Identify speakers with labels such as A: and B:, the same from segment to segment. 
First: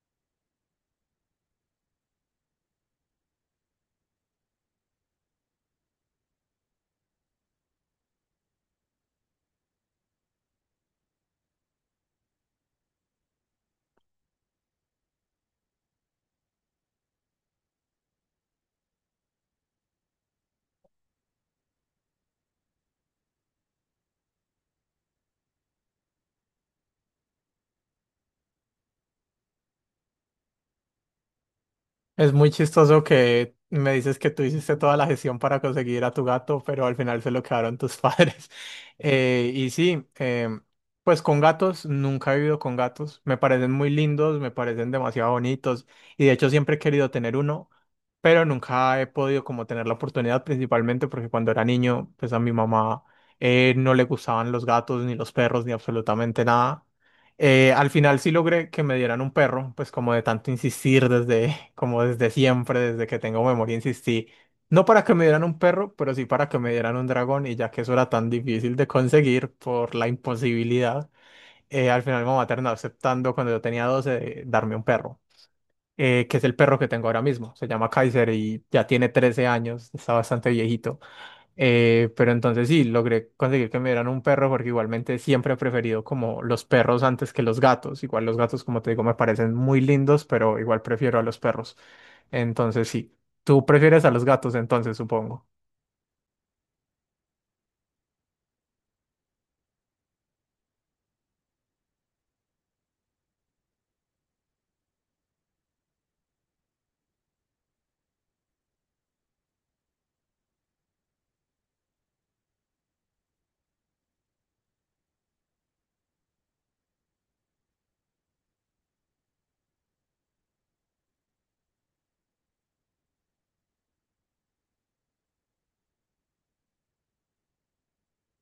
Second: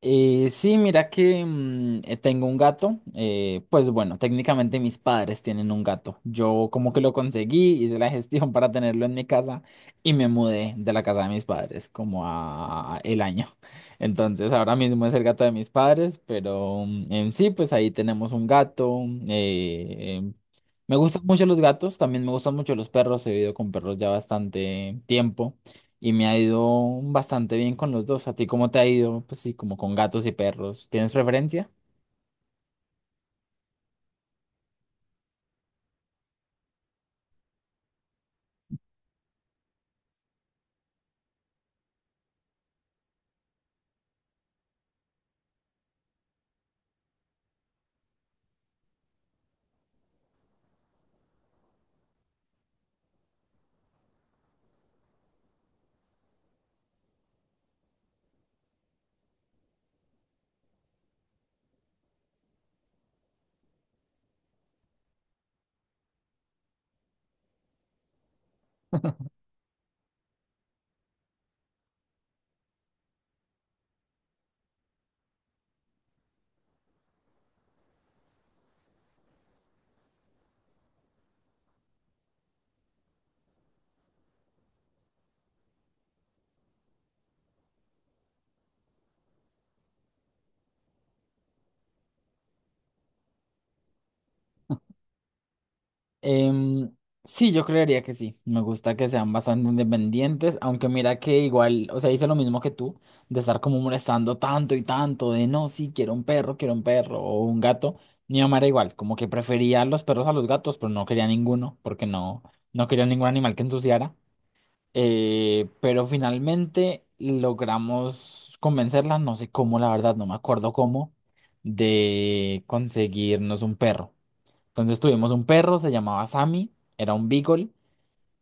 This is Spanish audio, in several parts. A: Sí, mira que tengo un gato. Pues bueno, técnicamente mis padres tienen un gato. Yo como que lo conseguí, hice la gestión para tenerlo en mi casa y me mudé de la casa de mis padres como a el año. Entonces ahora mismo es el gato de mis padres, pero en sí, pues ahí tenemos un gato. eh, em, Me gustan mucho los gatos, también me gustan mucho los perros. He vivido con perros ya bastante tiempo y me ha ido bastante bien con los dos. ¿A ti cómo te ha ido? Pues sí, como con gatos y perros. ¿Tienes preferencia?
B: Es muy chistoso que me dices que tú hiciste toda la gestión para conseguir a tu gato, pero al final se lo quedaron tus padres. Y sí, em, pues con gatos, nunca he vivido con gatos. Me parecen muy lindos, me parecen demasiado bonitos, y de hecho siempre he querido tener uno, pero nunca he podido como tener la oportunidad, principalmente porque cuando era niño, pues a mi mamá no le gustaban los gatos, ni los perros, ni absolutamente nada. Al final sí logré que me dieran un perro, pues como de tanto insistir desde, como desde siempre, desde que tengo memoria, insistí. No para que me dieran un perro, pero sí para que me dieran un dragón, y ya que eso era tan difícil de conseguir por la imposibilidad, al final mi mamá terminó aceptando cuando yo tenía 12 de darme un perro, que es el perro que tengo ahora mismo. Se llama Kaiser y ya tiene 13 años, está bastante viejito. Pero entonces sí, logré conseguir que me dieran un perro porque igualmente siempre he preferido como los perros antes que los gatos. Igual los gatos, como te digo, me parecen muy lindos, pero igual prefiero a los perros. Entonces sí, tú prefieres a los gatos entonces, supongo.
A: Em, sí, yo creería que sí. Me gusta que sean bastante independientes, aunque mira que igual, o sea, hice lo mismo que tú, de estar como molestando tanto y tanto, de no, sí, quiero un perro o un gato. Mi mamá era igual, como que prefería los perros a los gatos, pero no quería ninguno, porque no, no quería ningún animal que ensuciara. Pero finalmente logramos convencerla, no sé cómo, la verdad, no me acuerdo cómo, de conseguirnos un perro. Entonces tuvimos un perro, se llamaba Sammy, era un beagle,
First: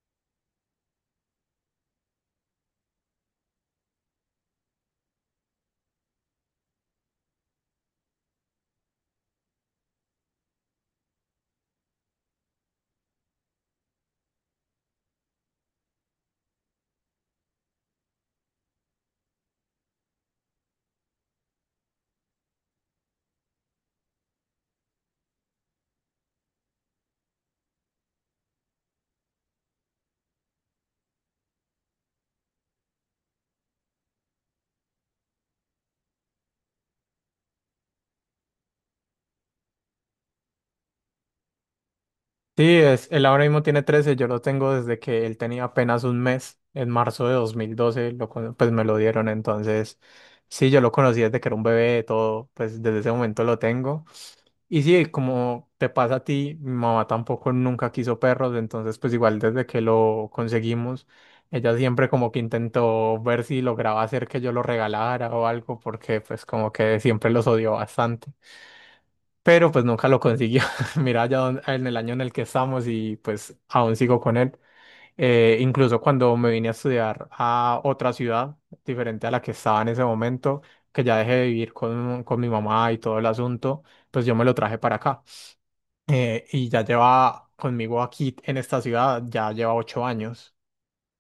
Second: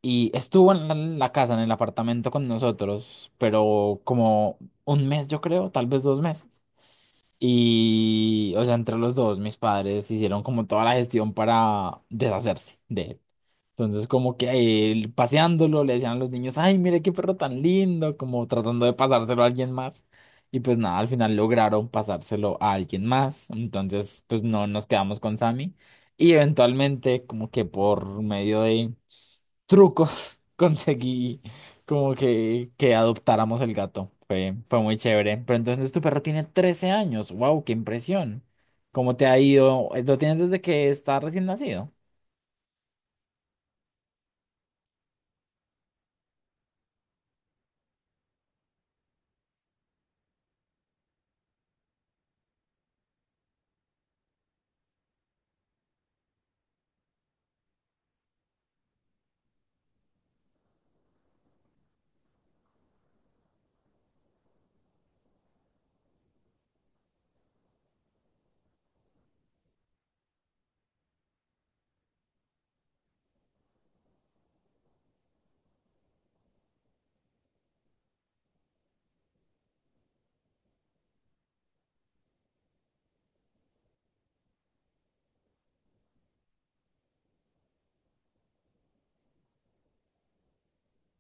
A: y estuvo en la casa, en el apartamento con nosotros, pero como 1 mes, yo creo, tal vez 2 meses. Y, o sea, entre los dos, mis padres hicieron como toda la gestión para deshacerse de él. Entonces, como que él, paseándolo, le decían a los niños, ay, mire qué perro tan lindo, como tratando de pasárselo a alguien más. Y pues nada, al final lograron pasárselo a alguien más. Entonces, pues no nos quedamos con Sammy. Y eventualmente, como que por medio de trucos conseguí como que adoptáramos el gato. Fue muy chévere. Pero entonces tu perro tiene 13 años. ¡Wow! ¡Qué impresión! ¿Cómo te ha ido? ¿Lo tienes desde que está recién nacido?
B: Sí, él ahora mismo tiene 13, yo lo tengo desde que él tenía apenas 1 mes, en marzo de 2012, pues me lo dieron, entonces sí, yo lo conocí desde que era un bebé, todo, pues desde ese momento lo tengo. Y sí, como te pasa a ti, mi mamá tampoco nunca quiso perros, entonces pues igual desde que lo conseguimos, ella siempre como que intentó ver si lograba hacer que yo lo regalara o algo, porque pues como que siempre los odió bastante, pero pues nunca lo consiguió. Mira, ya en el año en el que estamos y pues aún sigo con él. Incluso cuando me vine a estudiar a otra ciudad diferente a la que estaba en ese momento, que ya dejé de vivir con mi mamá y todo el asunto, pues yo me lo traje para acá, y ya lleva conmigo aquí en esta ciudad, ya lleva 8 años.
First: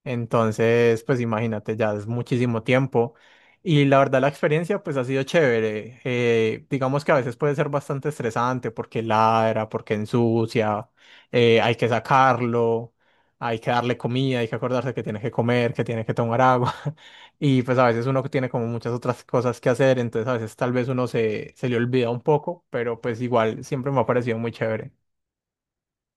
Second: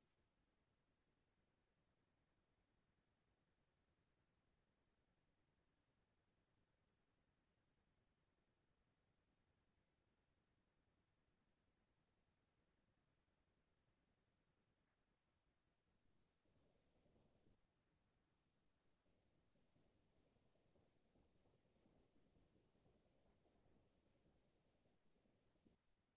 B: Entonces, pues imagínate, ya es muchísimo tiempo. Y la verdad, la experiencia pues ha sido chévere. Digamos que a veces puede ser bastante estresante porque ladra, porque ensucia, hay que sacarlo, hay que darle comida, hay que acordarse que tiene que comer, que tiene que tomar agua. Y pues a veces uno tiene como muchas otras cosas que hacer, entonces a veces tal vez uno se le olvida un poco, pero pues igual siempre me ha parecido muy chévere.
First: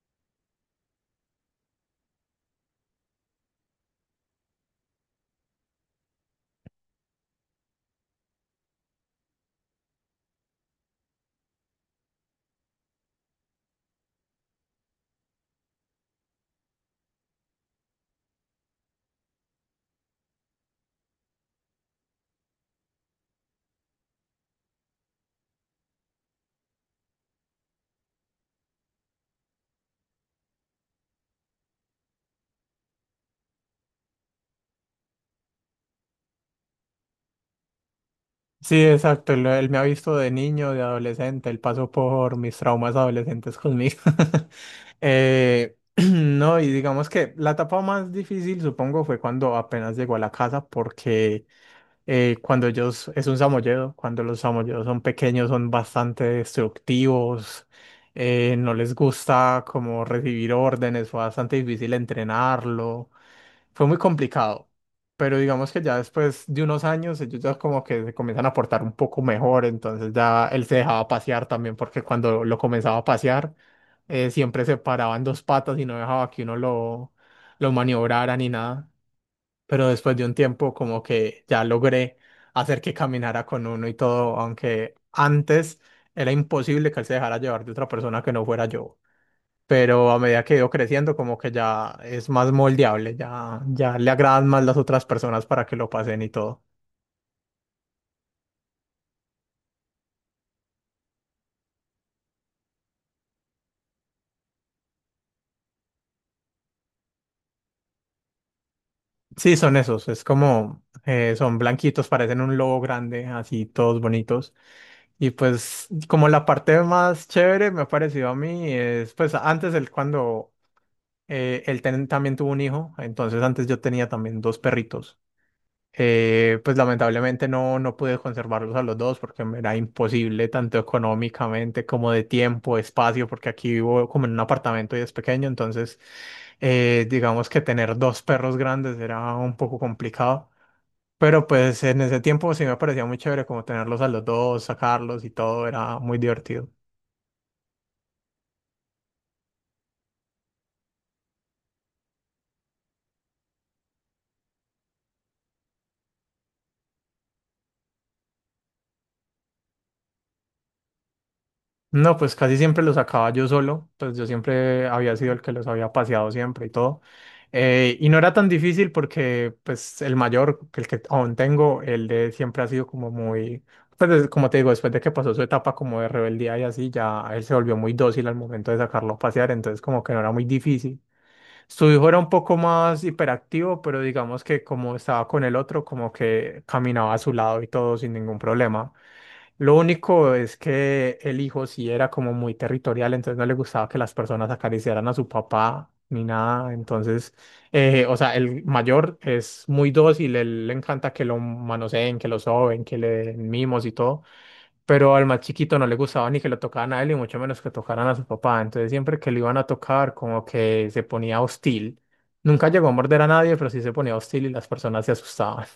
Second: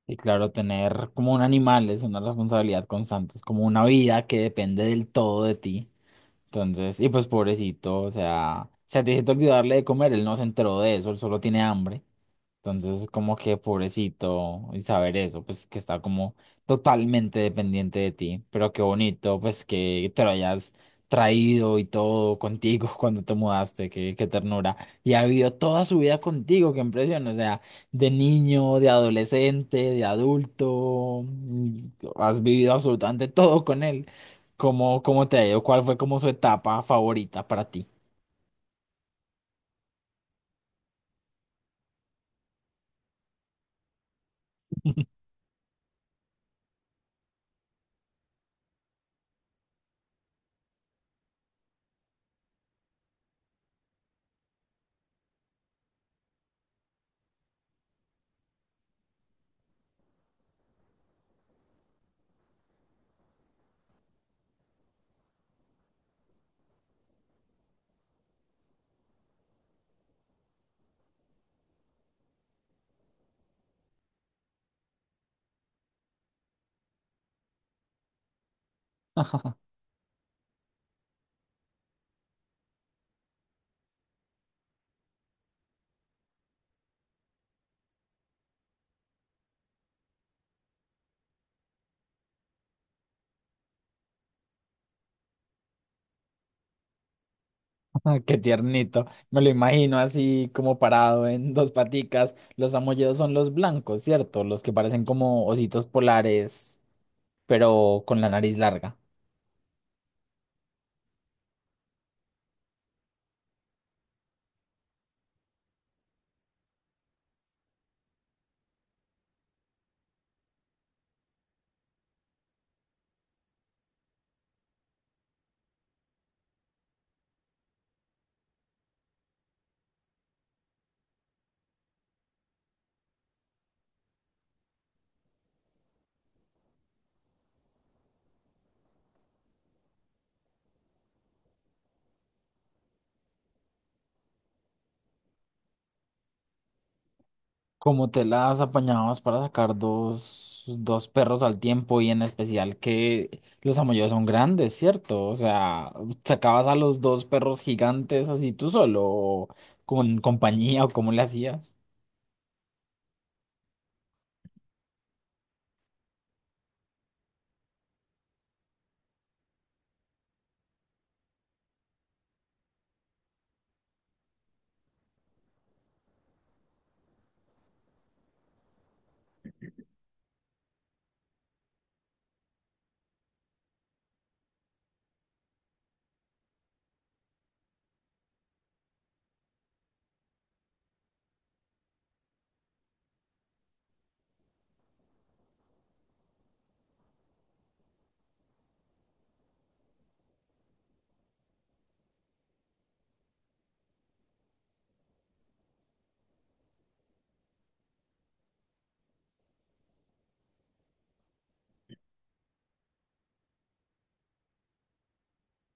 A: Y claro, tener como un animal es una responsabilidad constante, es como una vida que depende del todo de ti. Entonces, y pues pobrecito, o sea, se te hiciste olvidarle de comer, él no se enteró de eso, él solo tiene hambre. Entonces, como que pobrecito, y saber eso, pues que está como totalmente dependiente de ti, pero qué bonito, pues que te lo hayas traído y todo contigo cuando te mudaste, qué ternura. Y ha vivido toda su vida contigo, qué impresión, o sea, de niño, de adolescente, de adulto, has vivido absolutamente todo con él. ¿Cómo te ha ido? ¿Cuál fue como su etapa favorita para ti?
B: Sí, exacto. Él me ha visto de niño, de adolescente. Él pasó por mis traumas adolescentes conmigo. No, y digamos que la etapa más difícil, supongo, fue cuando apenas llegó a la casa, porque cuando ellos, es un samoyedo, cuando los samoyedos son pequeños, son bastante destructivos, no les gusta como recibir órdenes, fue bastante difícil entrenarlo, fue muy complicado, pero digamos que ya después de unos años ellos ya como que se comienzan a portar un poco mejor, entonces ya él se dejaba pasear también porque cuando lo comenzaba a pasear, siempre se paraba en dos patas y no dejaba que uno lo maniobrara ni nada, pero después de un tiempo como que ya logré hacer que caminara con uno y todo, aunque antes era imposible que él se dejara llevar de otra persona que no fuera yo, pero a medida que he ido creciendo, como que ya es más moldeable, ya, ya le agradan más las otras personas para que lo pasen y todo.
A: Ah, qué tiernito. Me lo imagino así como parado en dos paticas. Los amolledos son los blancos, ¿cierto? Los que parecen como ositos polares, pero con la nariz larga.
B: Sí, son esos, es como, son blanquitos, parecen un lobo grande, así todos bonitos. Y pues como la parte más chévere me ha parecido a mí es, pues antes él cuando, también tuvo un hijo, entonces antes yo tenía también dos perritos. Pues lamentablemente no pude conservarlos a los dos porque me era imposible tanto económicamente como de tiempo, espacio, porque aquí vivo como en un apartamento y es pequeño, entonces digamos que tener dos perros grandes era un poco complicado, pero pues en ese tiempo sí me parecía muy chévere como tenerlos a los dos, sacarlos y todo, era muy divertido.
A: ¿Cómo te las apañabas para sacar dos perros al tiempo y en especial que los amolledos son grandes, ¿cierto? O sea, ¿sacabas a los dos perros gigantes así tú solo o con compañía o cómo le hacías?
B: No, pues casi siempre los sacaba yo solo, pues yo siempre había sido el que los había paseado siempre y todo. Y no era tan difícil porque pues el mayor, que el que aún tengo, el de siempre ha sido como muy, pues como te digo, después de que pasó su etapa como de rebeldía y así, ya él se volvió muy dócil al momento de sacarlo a pasear, entonces como que no era muy difícil. Su hijo era un poco más hiperactivo, pero digamos que como estaba con el otro, como que caminaba a su lado y todo sin ningún problema. Lo único es que el hijo sí era como muy territorial, entonces no le gustaba que las personas acariciaran a su papá ni nada. Entonces, o sea, el mayor es muy dócil, él le encanta que lo manoseen, que lo soben, que le den mimos y todo. Pero al más chiquito no le gustaba ni que lo tocaran a él y mucho menos que tocaran a su papá. Entonces, siempre que lo iban a tocar, como que se ponía hostil. Nunca llegó a morder a nadie, pero sí se ponía hostil y las personas se asustaban.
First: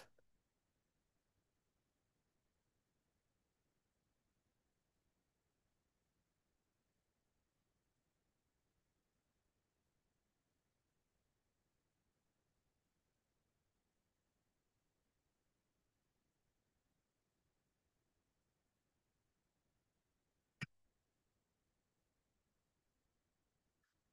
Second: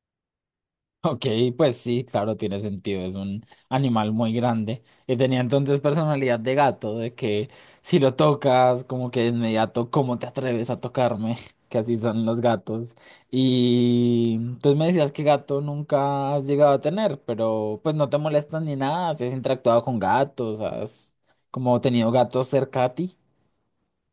A: Ok, pues sí, claro, tiene sentido, es un animal muy grande. Y tenía entonces personalidad de gato, de que si lo tocas, como que de inmediato, ¿cómo te atreves a tocarme? Que así son los gatos. Y entonces me decías que gato nunca has llegado a tener, pero pues no te molestas ni nada, si has interactuado con gatos, has como tenido gatos cerca a ti.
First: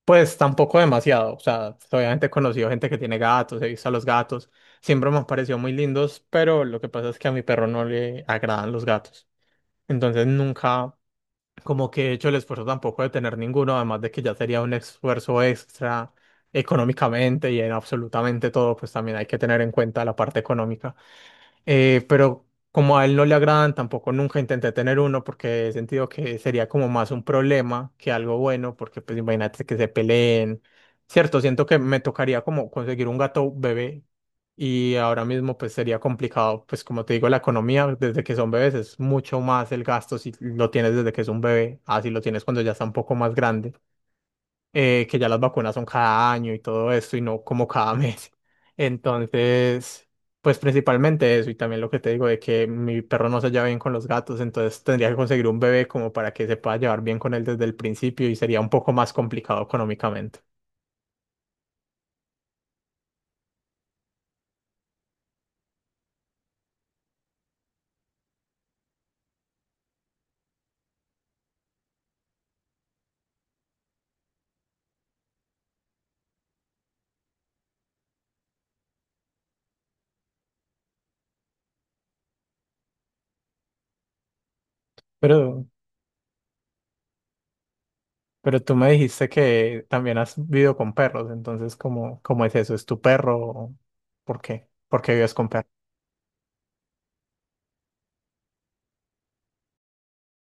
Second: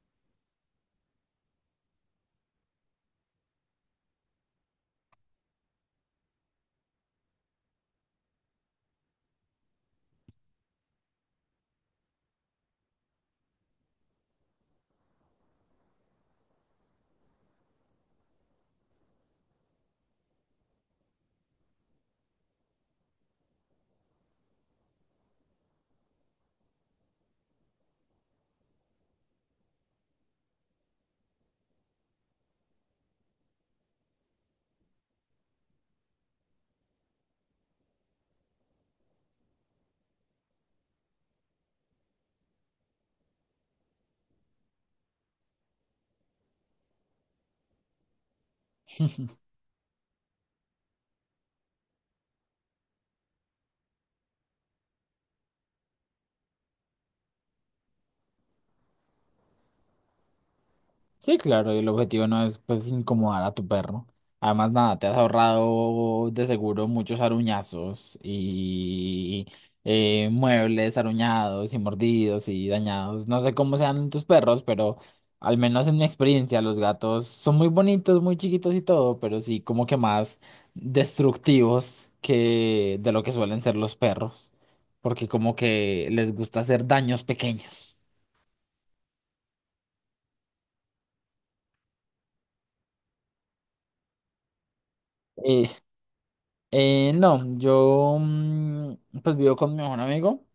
B: Pues tampoco demasiado, o sea, obviamente he conocido gente que tiene gatos, he visto a los gatos, siempre me han parecido muy lindos, pero lo que pasa es que a mi perro no le agradan los gatos, entonces nunca como que he hecho el esfuerzo tampoco de tener ninguno, además de que ya sería un esfuerzo extra económicamente y en absolutamente todo, pues también hay que tener en cuenta la parte económica. Pero como a él no le agradan, tampoco nunca intenté tener uno porque he sentido que sería como más un problema que algo bueno, porque pues imagínate que se peleen. Cierto, siento que me tocaría como conseguir un gato bebé, y ahora mismo pues sería complicado, pues como te digo, la economía desde que son bebés es mucho más el gasto si lo tienes desde que es un bebé, así lo tienes cuando ya está un poco más grande, que ya las vacunas son cada año y todo esto y no como cada mes. Entonces, pues principalmente eso y también lo que te digo de que mi perro no se lleva bien con los gatos, entonces tendría que conseguir un bebé como para que se pueda llevar bien con él desde el principio y sería un poco más complicado económicamente.
A: Sí, claro, y el objetivo no es pues incomodar a tu perro. Además, nada, te has ahorrado de seguro muchos aruñazos y muebles aruñados y mordidos y dañados. No sé cómo sean tus perros, pero al menos en mi experiencia, los gatos son muy bonitos, muy chiquitos y todo, pero sí como que más destructivos que de lo que suelen ser los perros, porque como
B: Pero,
A: que les gusta hacer daños pequeños.
B: pero tú me dijiste que también has vivido con perros, entonces ¿cómo, cómo es eso? ¿Es tu perro? ¿Por qué? ¿Por qué vives con
A: Eh,
B: perros?
A: No, yo pues vivo con mi mejor amigo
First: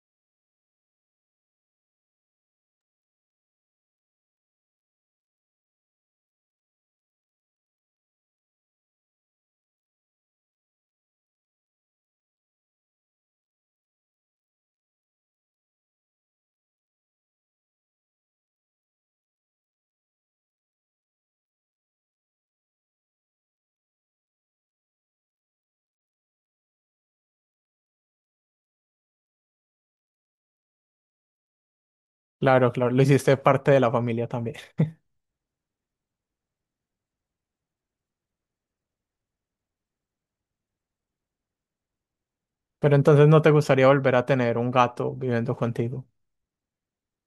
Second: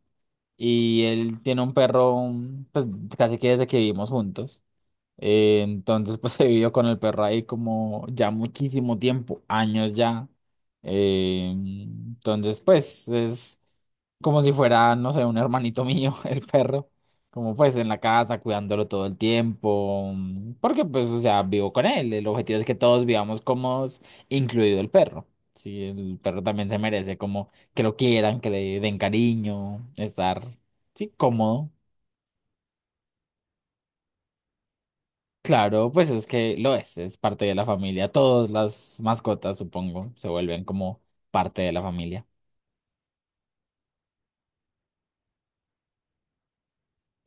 A: y él tiene un perro pues casi que desde que vivimos juntos. Entonces pues he vivido con el perro ahí como ya muchísimo tiempo, años ya. Entonces pues es como si fuera, no sé, un hermanito mío, el perro, como pues en la casa, cuidándolo todo el tiempo, porque pues, o sea, vivo con él, el objetivo es que todos vivamos cómodos, incluido el perro. Sí, el perro también se merece como que lo quieran, que le den cariño, estar, sí, cómodo.
B: Claro, claro, lo hiciste parte de la familia también.
A: Claro, pues es que lo es parte de la familia. Todas las mascotas, supongo, se vuelven como parte de la familia.
B: Pero entonces no te gustaría volver a tener un gato viviendo contigo.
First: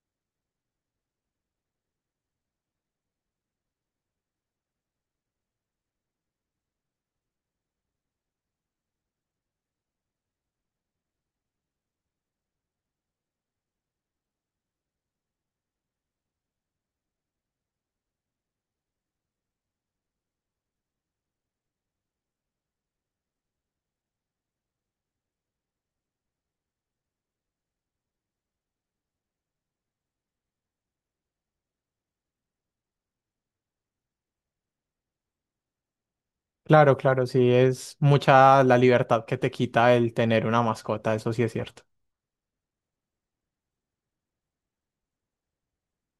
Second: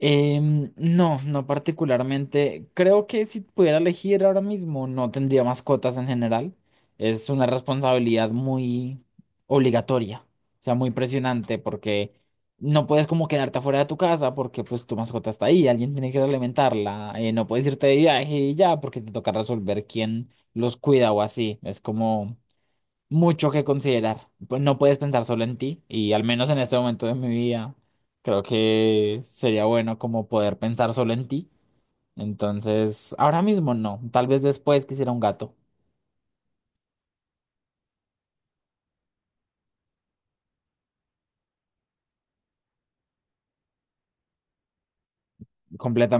A: No, no particularmente. Creo que si pudiera elegir ahora mismo, no tendría mascotas en general. Es una responsabilidad muy obligatoria, o sea, muy presionante porque no puedes como quedarte afuera de tu casa porque pues tu mascota está ahí, alguien tiene que alimentarla, no puedes irte de viaje y ya porque te toca resolver quién los cuida o así. Es como mucho que considerar. Pues no puedes pensar solo en ti y al menos en este momento de mi vida creo que sería bueno como poder pensar solo en ti. Entonces, ahora mismo no, tal vez después quisiera un gato.
B: Claro, claro, sí, es mucha la libertad que te quita el tener una mascota, eso sí es cierto.